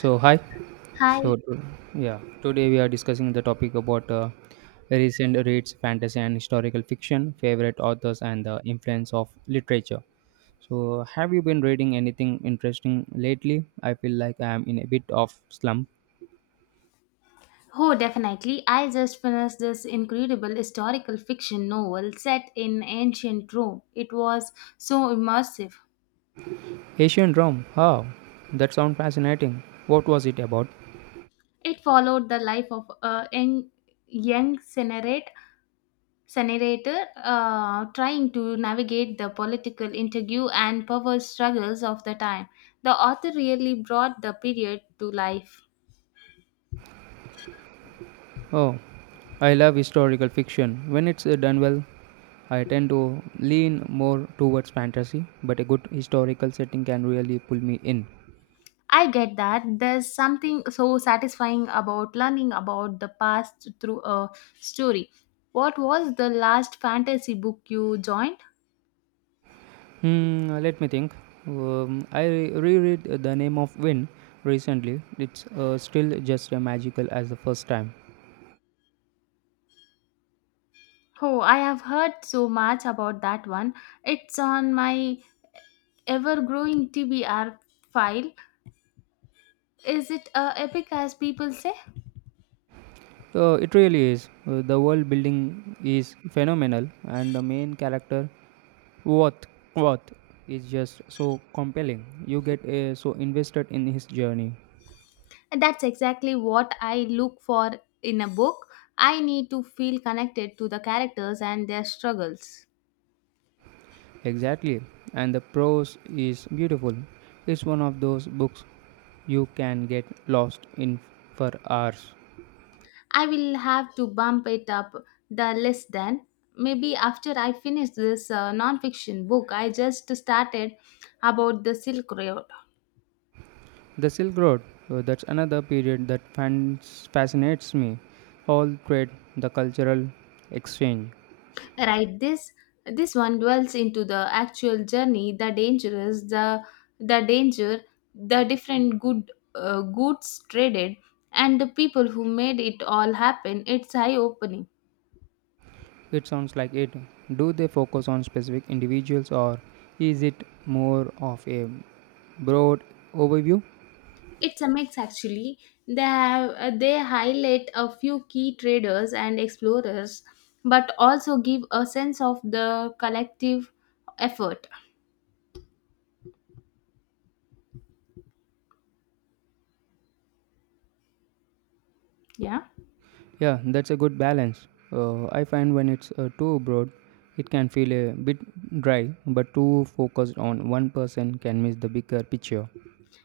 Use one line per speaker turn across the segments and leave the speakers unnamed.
So hi. So
Hi.
to- yeah, Today we are discussing the topic about recent reads, fantasy and historical fiction, favorite authors, and the influence of literature. So have you been reading anything interesting lately? I feel like I am in a bit of slump.
Oh, definitely. I just finished this incredible historical fiction novel set in ancient Rome. It was so immersive.
Asian Rome. Huh, that sounds fascinating. What was it about?
It followed the life of a young senator, trying to navigate the political intrigue and power struggles of the time. The author really brought the period to life.
Oh, I love historical fiction when it's done well. I tend to lean more towards fantasy, but a good historical setting can really pull me in.
I get that. There's something so satisfying about learning about the past through a story. What was the last fantasy book you joined?
Hmm, let me think. I reread The Name of Wind recently. It's still just as magical as the first time.
Oh, I have heard so much about that one. It's on my ever growing TBR file. Is it epic as people say?
It really is. The world building is phenomenal, and the main character, Wath, Wath, is just so compelling. You get so invested in his journey.
That's exactly what I look for in a book. I need to feel connected to the characters and their struggles.
Exactly. And the prose is beautiful. It's one of those books you can get lost in for hours.
I will have to bump it up the list then. Maybe after I finish this non-fiction book I just started about the Silk Road.
The Silk Road, that's another period that fans fascinates me. All trade, the cultural exchange.
Right, this one dwells into the actual journey, the dangerous, the danger, the different goods traded, and the people who made it all happen. It's eye-opening.
It sounds like it. Do they focus on specific individuals or is it more of a broad overview?
It's a mix actually. They have, they highlight a few key traders and explorers, but also give a sense of the collective effort. Yeah,
Yeah, that's a good balance. I find when it's too broad, it can feel a bit dry, but too focused on one person can miss the bigger picture.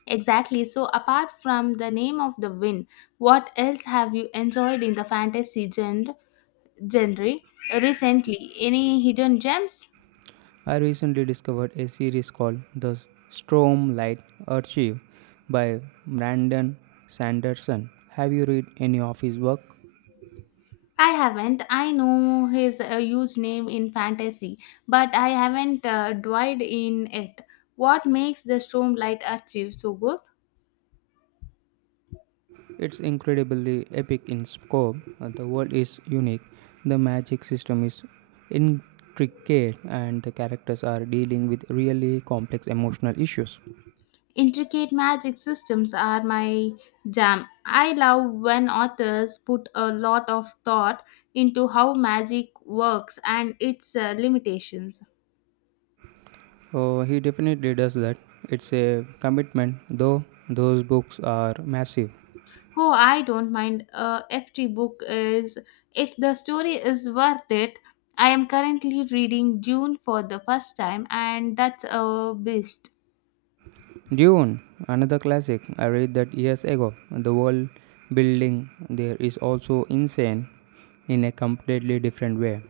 exactly. So apart from the name of the win, what else have you enjoyed in the fantasy genre recently? Any hidden gems?
I recently discovered a series called The Storm Light Archive by Brandon Sanderson. Have you read any of his work?
I haven't. I know his a huge name in fantasy, but I haven't dived in it. What makes the Stormlight Archive so good?
It's incredibly epic in scope. The world is unique, the magic system is intricate, and the characters are dealing with really complex emotional issues.
Intricate magic systems are my jam. I love when authors put a lot of thought into how magic works and its limitations.
He definitely does that. It's a commitment, though those books are massive.
Oh, I don't mind. A FT book is if the story is worth it. I am currently reading Dune for the first time, and that's a beast.
Dune, another classic. I read that years ago. The world building there is also insane in a completely different way.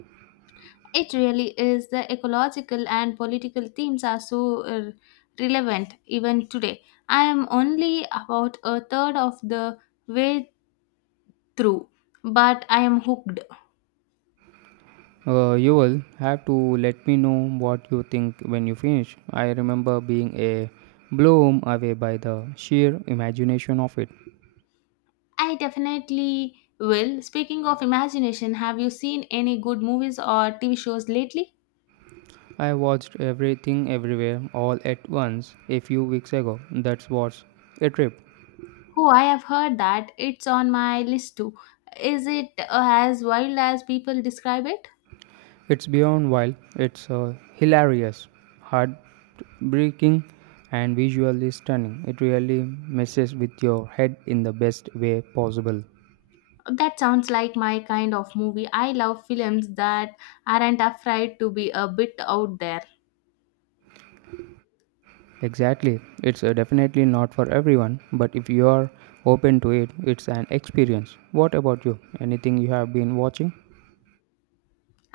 It really is. The ecological and political themes are so relevant even today. I am only about a third of the way through, but I am hooked.
You will have to let me know what you think when you finish. I remember being a blown away by the sheer imagination of it.
I definitely will. Speaking of imagination, have you seen any good movies or TV shows lately?
I watched everything everywhere all at once a few weeks ago. That was a trip.
Oh, I have heard that. It's on my list too. Is it as wild as people describe it?
It's beyond wild, it's hilarious, heartbreaking, and visually stunning. It really messes with your head in the best way possible.
That sounds like my kind of movie. I love films that aren't afraid to be a bit out there.
Exactly, it's definitely not for everyone, but if you are open to it, it's an experience. What about you? Anything you have been watching?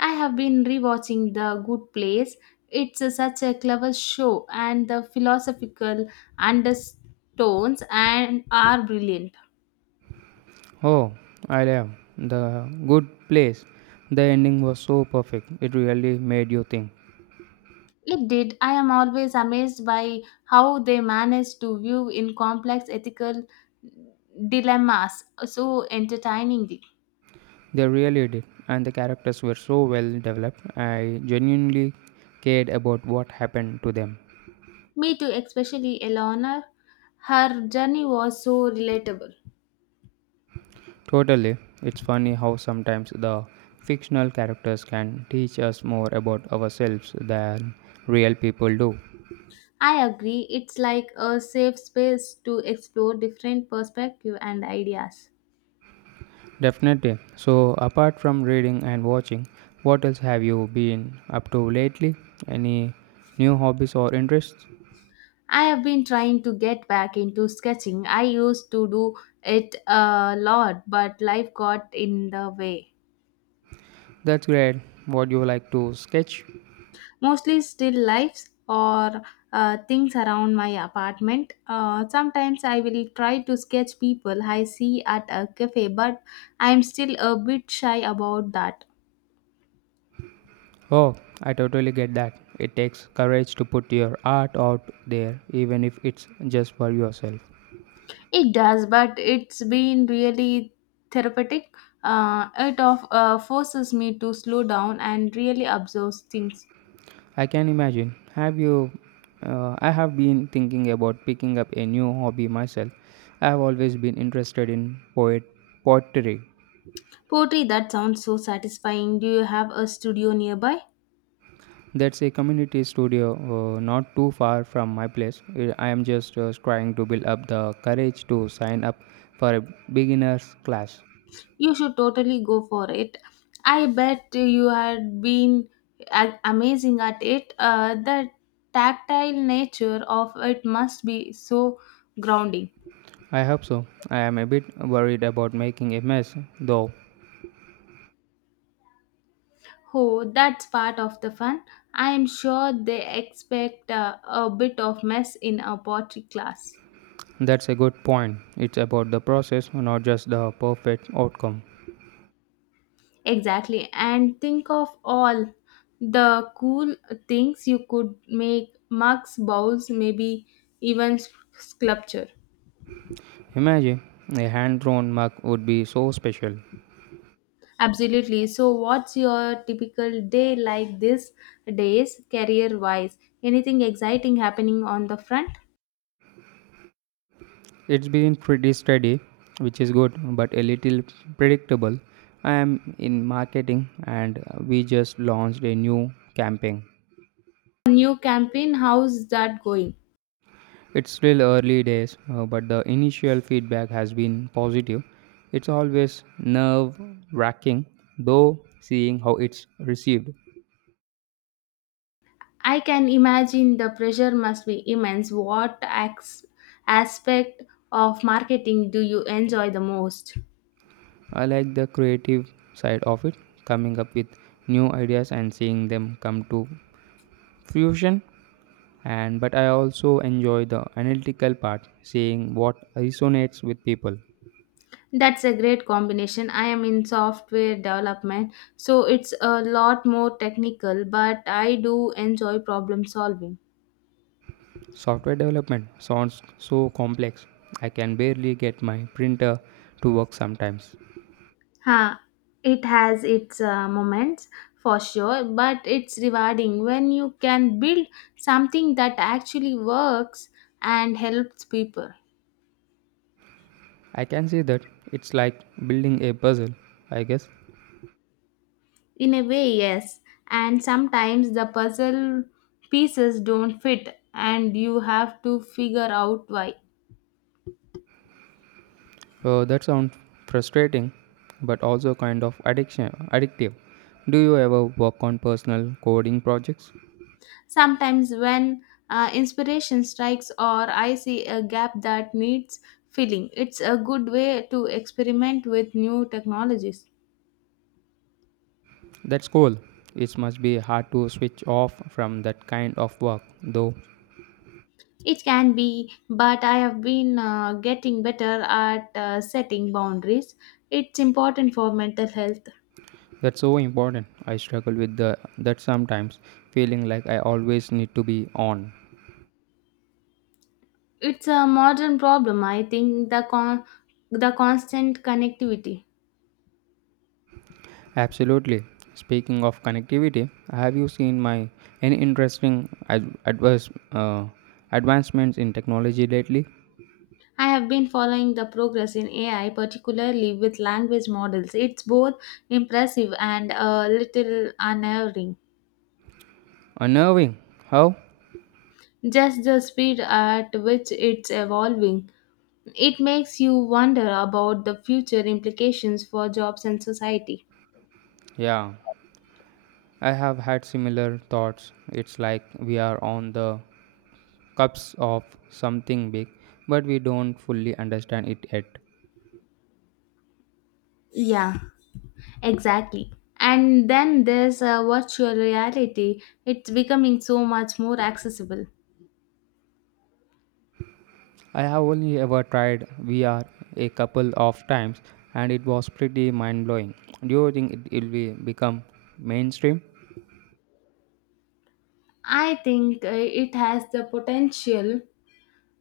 I have been rewatching The Good Place. It's such a clever show, and the philosophical undertones and are brilliant.
Oh, I love The Good Place. The ending was so perfect, it really made you think.
It did. I am always amazed by how they manage to view in complex ethical dilemmas so entertainingly.
They really did, and the characters were so well developed. I genuinely cared about what happened to them.
Me too, especially Eleanor. Her journey was so relatable.
Totally, it's funny how sometimes the fictional characters can teach us more about ourselves than real people do.
I agree. It's like a safe space to explore different perspectives and ideas.
Definitely. So, apart from reading and watching, what else have you been up to lately? Any new hobbies or interests?
I have been trying to get back into sketching. I used to do it a lot, but life got in the way.
That's great. What do you like to sketch?
Mostly still lifes or things around my apartment. Sometimes I will try to sketch people I see at a cafe, but I am still a bit shy about that.
Oh, I totally get that. It takes courage to put your art out there, even if it's just for yourself.
It does, but it's been really therapeutic. It forces me to slow down and really observe things.
I can imagine. Have you? I have been thinking about picking up a new hobby myself. I have always been interested in poet pottery.
Poetry, that sounds so satisfying. Do you have a studio nearby?
That's a community studio not too far from my place. I am just trying to build up the courage to sign up for a beginner's class.
You should totally go for it. I bet you had been amazing at it. The tactile nature of it must be so grounding.
I hope so. I am a bit worried about making a mess, though.
Oh, that's part of the fun. I am sure they expect a bit of mess in a pottery class.
That's a good point. It's about the process, not just the perfect outcome.
Exactly. And think of all the cool things you could make mugs, bowls, maybe even sculpture.
Imagine a hand drawn mug would be so special.
Absolutely. So, what's your typical day like these days, career wise? Anything exciting happening on the front?
It's been pretty steady, which is good, but a little predictable. I am in marketing and we just launched a new campaign.
New campaign, how's that going?
It's still early days, but the initial feedback has been positive. It's always nerve wracking, though, seeing how it's received.
I can imagine the pressure must be immense. What aspect of marketing do you enjoy the most?
I like the creative side of it, coming up with new ideas and seeing them come to fruition. And but I also enjoy the analytical part, seeing what resonates with people.
That's a great combination. I am in software development, so it's a lot more technical, but I do enjoy problem solving.
Software development sounds so complex. I can barely get my printer to work sometimes.
Huh. It has its moments for sure, but it's rewarding when you can build something that actually works and helps people.
I can see that it's like building a puzzle, I guess.
In a way, yes. And sometimes the puzzle pieces don't fit and you have to figure out why.
That sounds frustrating, but also kind of addiction addictive. Do you ever work on personal coding projects?
Sometimes when inspiration strikes or I see a gap that needs filling, it's a good way to experiment with new technologies.
That's cool. It must be hard to switch off from that kind of work, though.
It can be, but I have been getting better at setting boundaries. It's important for mental health.
That's so important. I struggle with the that sometimes, feeling like I always need to be on.
It's a modern problem, I think, the constant connectivity.
Absolutely. Speaking of connectivity, have you seen my any interesting ad- adverse advancements in technology lately?
I have been following the progress in AI, particularly with language models. It's both impressive and a little unnerving.
Unnerving. How?
Just the speed at which it's evolving. It makes you wonder about the future implications for jobs and society.
Yeah, I have had similar thoughts. It's like we are on the cusp of something big, but we don't fully understand it yet.
Yeah, exactly. And then there's virtual reality. It's becoming so much more accessible.
I have only ever tried VR a couple of times and it was pretty mind blowing. Do you think it will be become mainstream?
I think it has the potential,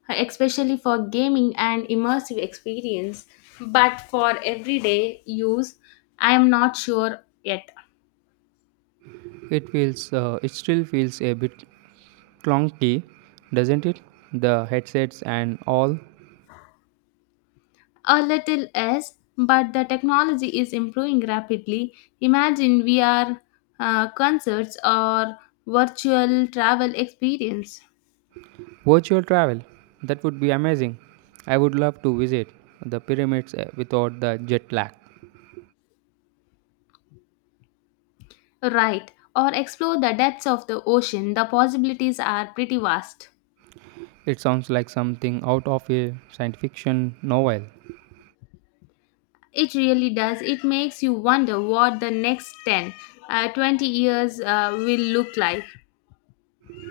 especially for gaming and immersive experience, but for everyday use, I am not sure yet.
It feels it still feels a bit clunky, doesn't it? The headsets and all
A little less, but the technology is improving rapidly. Imagine VR concerts or virtual travel experience.
virtual travel. That would be amazing. I would love to visit the pyramids without the jet lag.
Right, or explore the depths of the ocean. The possibilities are pretty vast.
It sounds like something out of a science fiction novel.
It really does. It makes you wonder what the next 20 years will look like.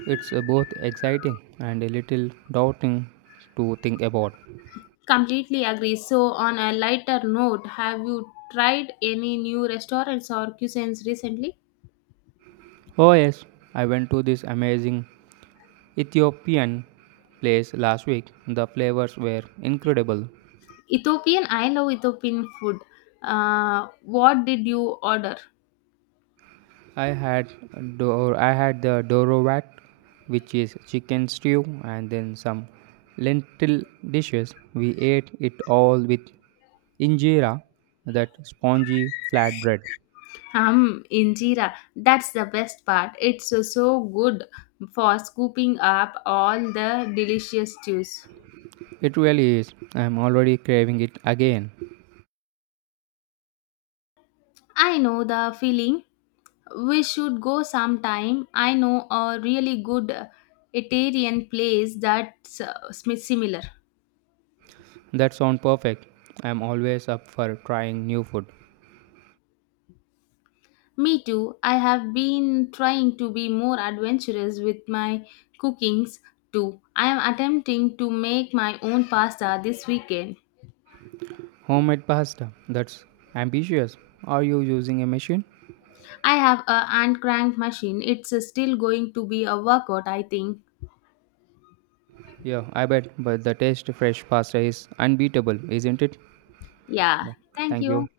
It's both exciting and a little daunting to think about.
Completely agree. So, on a lighter note, have you tried any new restaurants or cuisines recently?
Oh, yes, I went to this amazing Ethiopian place last week. The flavors were incredible.
Ethiopian, I love Ethiopian food. What did you order?
I had I had the dorovat, which is chicken stew, and then some lentil dishes. We ate it all with injera, that spongy flatbread.
Injera, that's the best part. It's so good for scooping up all the delicious juice.
It really is. I'm already craving it again.
I know the feeling. We should go sometime. I know a really good Italian place that's similar.
That sounds perfect. I'm always up for trying new food.
Me too. I have been trying to be more adventurous with my cookings too. I am attempting to make my own pasta this weekend.
Homemade pasta. That's ambitious. Are you using a machine?
I have a hand crank machine. It's still going to be a workout, I think.
Yeah, I bet. But the taste fresh pasta is unbeatable, isn't it? Yeah.
Yeah. Thank
Thank you.
you.